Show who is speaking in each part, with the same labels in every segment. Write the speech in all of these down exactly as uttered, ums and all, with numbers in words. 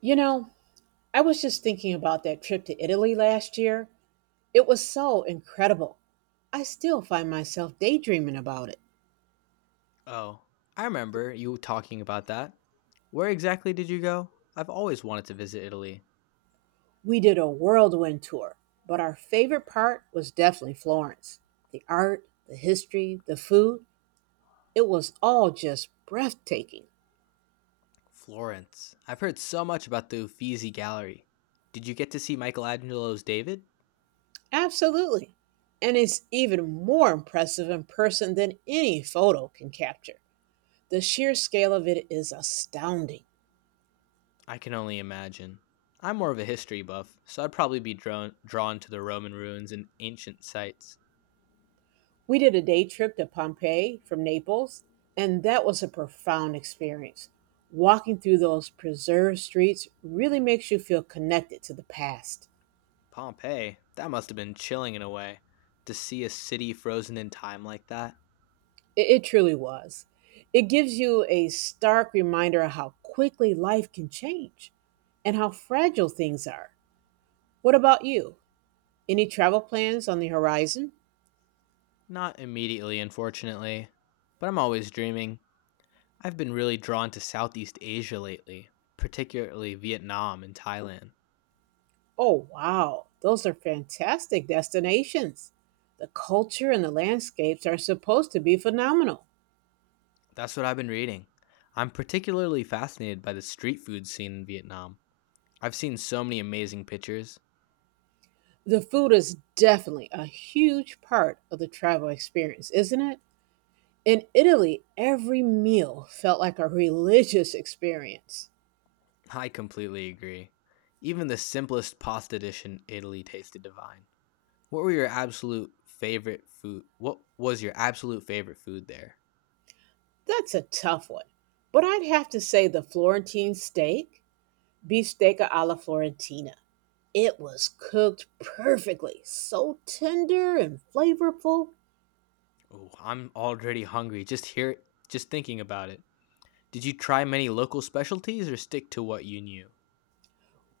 Speaker 1: You know, I was just thinking about that trip to Italy last year. It was so incredible. I still find myself daydreaming about it.
Speaker 2: Oh, I remember you talking about that. Where exactly did you go? I've always wanted to visit Italy.
Speaker 1: We did a whirlwind tour, but our favorite part was definitely Florence. The art, the history, the food, it was all just breathtaking.
Speaker 2: Florence. I've heard so much about the Uffizi Gallery. Did you get to see Michelangelo's David?
Speaker 1: Absolutely. And it's even more impressive in person than any photo can capture. The sheer scale of it is astounding.
Speaker 2: I can only imagine. I'm more of a history buff, so I'd probably be drawn drawn to the Roman ruins and ancient sites.
Speaker 1: We did a day trip to Pompeii from Naples, and that was a profound experience. Walking through those preserved streets really makes you feel connected to the past.
Speaker 2: Pompeii. That must have been chilling in a way to see a city frozen in time like that.
Speaker 1: It, it truly was. It gives you a stark reminder of how quickly life can change and how fragile things are. What about you? Any travel plans on the horizon?
Speaker 2: Not immediately, unfortunately, but I'm always dreaming. I've been really drawn to Southeast Asia lately, particularly Vietnam and Thailand.
Speaker 1: Oh, wow, those are fantastic destinations. The culture and the landscapes are supposed to be phenomenal.
Speaker 2: That's what I've been reading. I'm particularly fascinated by the street food scene in Vietnam. I've seen so many amazing pictures.
Speaker 1: The food is definitely a huge part of the travel experience, isn't it? In Italy, every meal felt like a religious experience.
Speaker 2: I completely agree. Even the simplest pasta dish in Italy tasted divine. What were your absolute favorite food? What was your absolute favorite food there?
Speaker 1: That's a tough one. But I'd have to say the Florentine steak, beefsteak alla Florentina. It was cooked perfectly, so tender and flavorful.
Speaker 2: Oh, I'm already hungry just hear just thinking about it. Did you try many local specialties or stick to what you knew?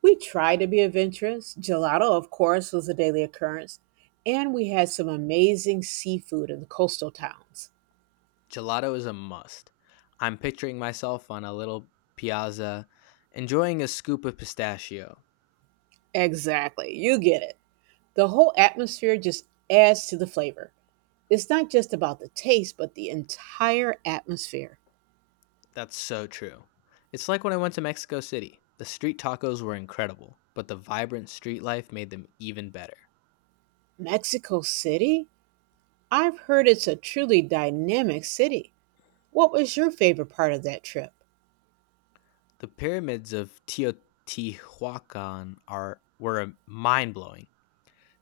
Speaker 1: We tried to be adventurous. Gelato, of course, was a daily occurrence, and we had some amazing seafood in the coastal towns.
Speaker 2: Gelato is a must. I'm picturing myself on a little piazza, enjoying a scoop of pistachio.
Speaker 1: Exactly. You get it. The whole atmosphere just adds to the flavor. It's not just about the taste, but the entire atmosphere.
Speaker 2: That's so true. It's like when I went to Mexico City. The street tacos were incredible, but the vibrant street life made them even better.
Speaker 1: Mexico City? I've heard it's a truly dynamic city. What was your favorite part of that trip?
Speaker 2: The pyramids of Teotihuacan are were mind blowing.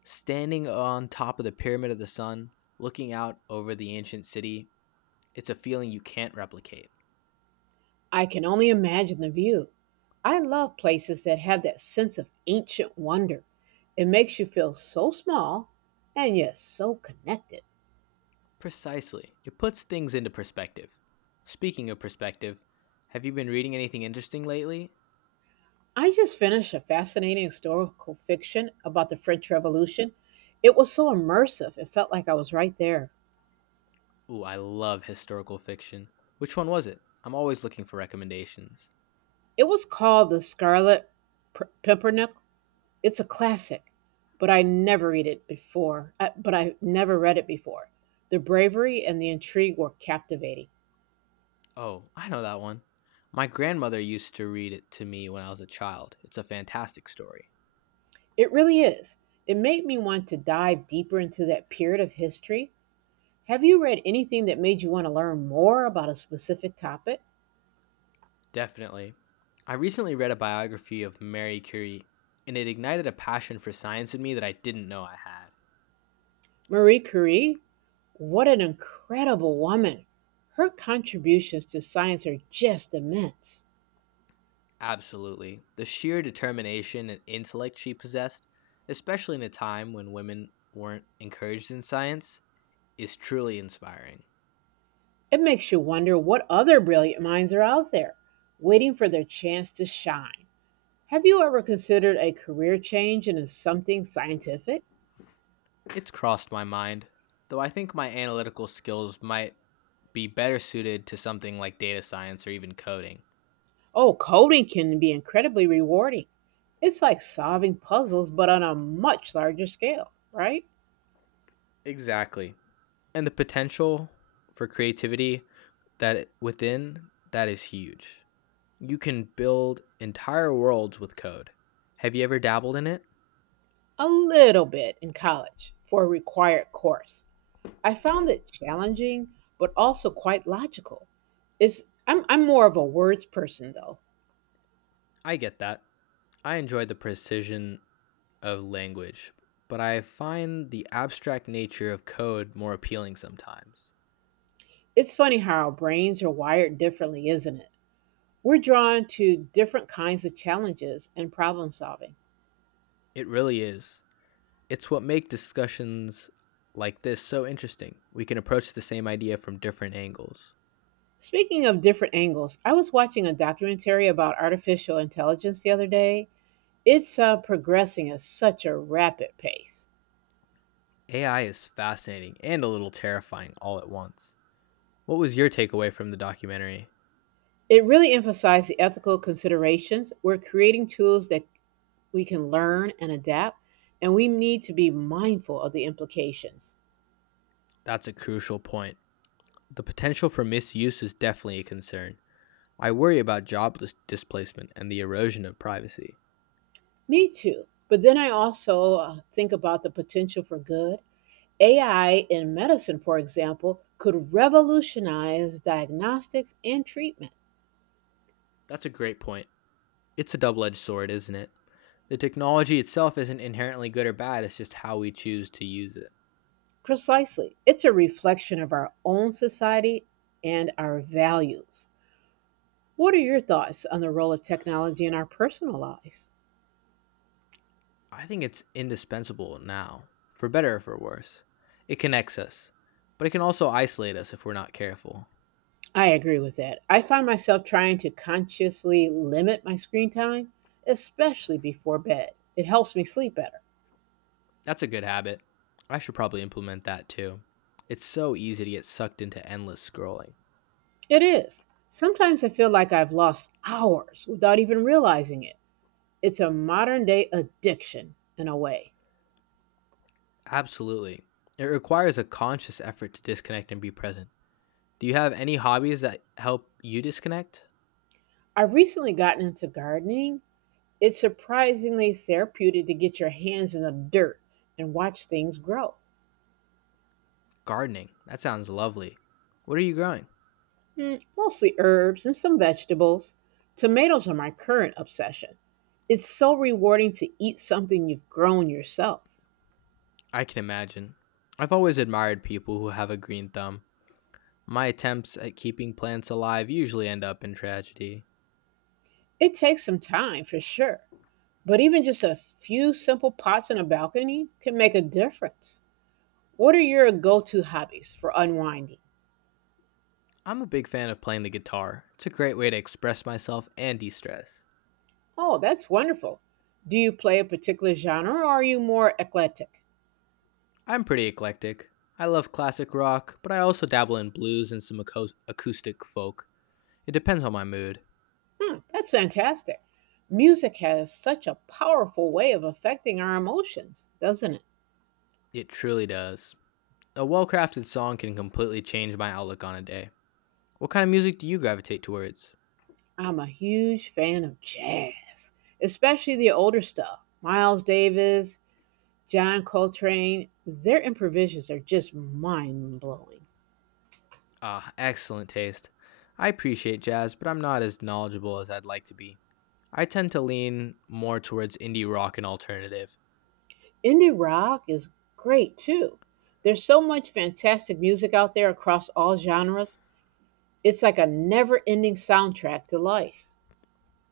Speaker 2: Standing on top of the Pyramid of the Sun, looking out over the ancient city, it's a feeling you can't replicate.
Speaker 1: I can only imagine the view. I love places that have that sense of ancient wonder. It makes you feel so small and yet so connected.
Speaker 2: Precisely. It puts things into perspective. Speaking of perspective, have you been reading anything interesting lately?
Speaker 1: I just finished a fascinating historical fiction about the French Revolution. It was so immersive, it felt like I was right there.
Speaker 2: Ooh, I love historical fiction. Which one was it? I'm always looking for recommendations.
Speaker 1: It was called The Scarlet P- Pimpernel. It's a classic, but I never read it before. Uh, But I never read it before. The bravery and the intrigue were captivating.
Speaker 2: Oh, I know that one. My grandmother used to read it to me when I was a child. It's a fantastic story.
Speaker 1: It really is. It made me want to dive deeper into that period of history. Have you read anything that made you want to learn more about a specific topic?
Speaker 2: Definitely. I recently read a biography of Marie Curie, and it ignited a passion for science in me that I didn't know I had.
Speaker 1: Marie Curie, what an incredible woman. Her contributions to science are just immense.
Speaker 2: Absolutely. The sheer determination and intellect she possessed, especially in a time when women weren't encouraged in science, is truly inspiring.
Speaker 1: It makes you wonder what other brilliant minds are out there waiting for their chance to shine. Have you ever considered a career change into something scientific?
Speaker 2: It's crossed my mind, though I think my analytical skills might be better suited to something like data science or even coding.
Speaker 1: Oh, coding can be incredibly rewarding. It's like solving puzzles, but on a much larger scale, right?
Speaker 2: Exactly. And the potential for creativity that within that is huge. You can build entire worlds with code. Have you ever dabbled in it?
Speaker 1: A little bit in college for a required course. I found it challenging, but also quite logical. It's I'm I'm more of a words person though.
Speaker 2: I get that. I enjoy the precision of language, but I find the abstract nature of code more appealing sometimes.
Speaker 1: It's funny how our brains are wired differently, isn't it? We're drawn to different kinds of challenges and problem solving.
Speaker 2: It really is. It's what makes discussions like this so interesting. We can approach the same idea from different angles.
Speaker 1: Speaking of different angles, I was watching a documentary about artificial intelligence the other day. It's uh, progressing at such a rapid pace.
Speaker 2: A I is fascinating and a little terrifying all at once. What was your takeaway from the documentary?
Speaker 1: It really emphasized the ethical considerations. We're creating tools that we can learn and adapt, and we need to be mindful of the implications.
Speaker 2: That's a crucial point. The potential for misuse is definitely a concern. I worry about job displacement and the erosion of privacy.
Speaker 1: Me too. But then I also uh, think about the potential for good. A I in medicine, for example, could revolutionize diagnostics and treatment.
Speaker 2: That's a great point. It's a double edged sword, isn't it? The technology itself isn't inherently good or bad, it's just how we choose to use it.
Speaker 1: Precisely. It's a reflection of our own society and our values. What are your thoughts on the role of technology in our personal lives?
Speaker 2: I think it's indispensable now, for better or for worse. It connects us, but it can also isolate us if we're not careful.
Speaker 1: I agree with that. I find myself trying to consciously limit my screen time, especially before bed. It helps me sleep better.
Speaker 2: That's a good habit. I should probably implement that too. It's so easy to get sucked into endless scrolling.
Speaker 1: It is. Sometimes I feel like I've lost hours without even realizing it. It's a modern day addiction in a way.
Speaker 2: Absolutely. It requires a conscious effort to disconnect and be present. Do you have any hobbies that help you disconnect?
Speaker 1: I've recently gotten into gardening. It's surprisingly therapeutic to get your hands in the dirt and watch things grow.
Speaker 2: Gardening. That sounds lovely. What are you growing?
Speaker 1: Mm, mostly herbs and some vegetables. Tomatoes are my current obsession. It's so rewarding to eat something you've grown yourself.
Speaker 2: I can imagine. I've always admired people who have a green thumb. My attempts at keeping plants alive usually end up in tragedy.
Speaker 1: It takes some time for sure, but even just a few simple pots on a balcony can make a difference. What are your go to hobbies for unwinding?
Speaker 2: I'm a big fan of playing the guitar. It's a great way to express myself and de stress.
Speaker 1: Oh, that's wonderful. Do you play a particular genre or are you more eclectic?
Speaker 2: I'm pretty eclectic. I love classic rock, but I also dabble in blues and some aco- acoustic folk. It depends on my mood.
Speaker 1: Hmm, that's fantastic. Music has such a powerful way of affecting our emotions, doesn't it?
Speaker 2: It truly does. A well crafted song can completely change my outlook on a day. What kind of music do you gravitate towards?
Speaker 1: I'm a huge fan of jazz, especially the older stuff. Miles Davis, John Coltrane, their improvisations are just mind blowing.
Speaker 2: Ah, excellent taste. I appreciate jazz, but I'm not as knowledgeable as I'd like to be. I tend to lean more towards indie rock and alternative.
Speaker 1: Indie rock is great too. There's so much fantastic music out there across all genres. It's like a never ending soundtrack to life.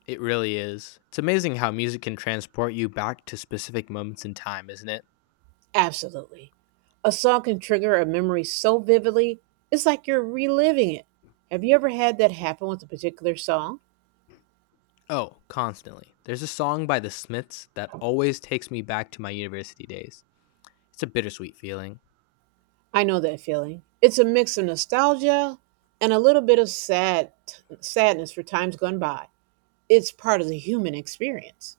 Speaker 2: It really is. It's amazing how music can transport you back to specific moments in time, isn't it?
Speaker 1: Absolutely. A song can trigger a memory so vividly, it's like you're reliving it. Have you ever had that happen with a particular song?
Speaker 2: Oh, constantly. There's a song by The Smiths that always takes me back to my university days. It's a bittersweet feeling.
Speaker 1: I know that feeling. It's a mix of nostalgia and a little bit of sad sadness for times gone by. It's part of the human experience.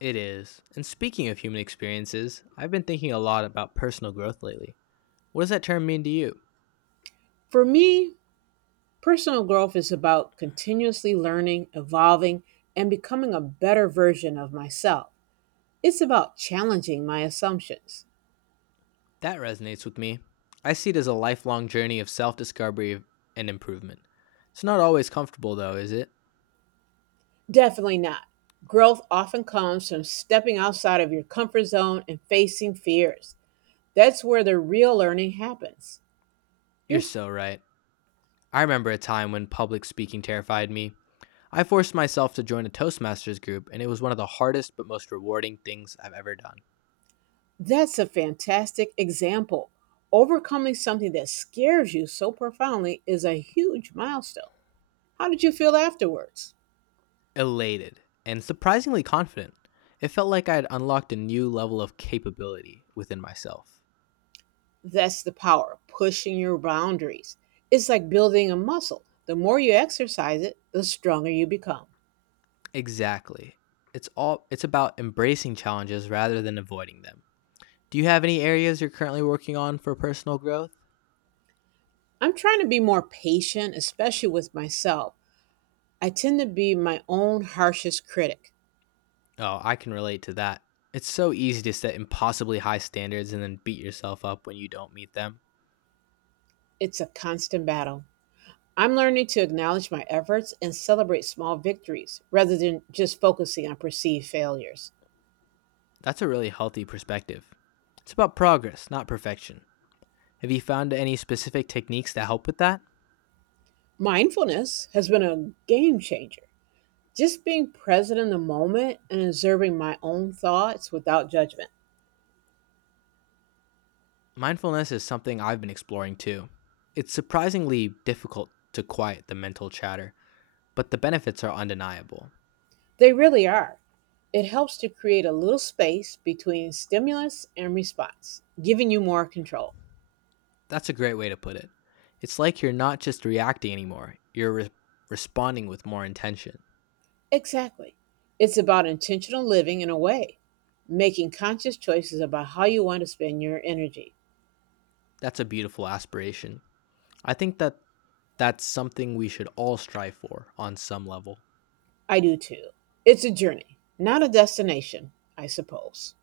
Speaker 2: It is. And speaking of human experiences, I've been thinking a lot about personal growth lately. What does that term mean to you?
Speaker 1: For me, personal growth is about continuously learning, evolving, and becoming a better version of myself. It's about challenging my assumptions.
Speaker 2: That resonates with me. I see it as a lifelong journey of self discovery and improvement. It's not always comfortable, though, is it?
Speaker 1: Definitely not. Growth often comes from stepping outside of your comfort zone and facing fears. That's where the real learning happens.
Speaker 2: You're
Speaker 1: You're
Speaker 2: so right. I remember a time when public speaking terrified me. I forced myself to join a Toastmasters group, and it was one of the hardest but most rewarding things I've ever done.
Speaker 1: That's a fantastic example. Overcoming something that scares you so profoundly is a huge milestone. How did you feel afterwards?
Speaker 2: Elated and surprisingly confident. It felt like I had unlocked a new level of capability within myself.
Speaker 1: That's the power of pushing your boundaries. It's like building a muscle. The more you exercise it, the stronger you become.
Speaker 2: Exactly. It's all it's about embracing challenges rather than avoiding them. Do you have any areas you're currently working on for personal growth?
Speaker 1: I'm trying to be more patient, especially with myself. I tend to be my own harshest critic.
Speaker 2: Oh, I can relate to that. It's so easy to set impossibly high standards and then beat yourself up when you don't meet them.
Speaker 1: It's a constant battle. I'm learning to acknowledge my efforts and celebrate small victories rather than just focusing on perceived failures.
Speaker 2: That's a really healthy perspective. It's about progress, not perfection. Have you found any specific techniques that help with that?
Speaker 1: Mindfulness has been a game changer. Just being present in the moment and observing my own thoughts without judgment.
Speaker 2: Mindfulness is something I've been exploring too. It's surprisingly difficult to quiet the mental chatter, but the benefits are undeniable.
Speaker 1: They really are. It helps to create a little space between stimulus and response, giving you more control.
Speaker 2: That's a great way to put it. It's like you're not just reacting anymore, you're re- responding with more intention.
Speaker 1: Exactly. It's about intentional living in a way, making conscious choices about how you want to spend your energy.
Speaker 2: That's a beautiful aspiration. I think that that's something we should all strive for on some level.
Speaker 1: I do too. It's a journey, not a destination, I suppose.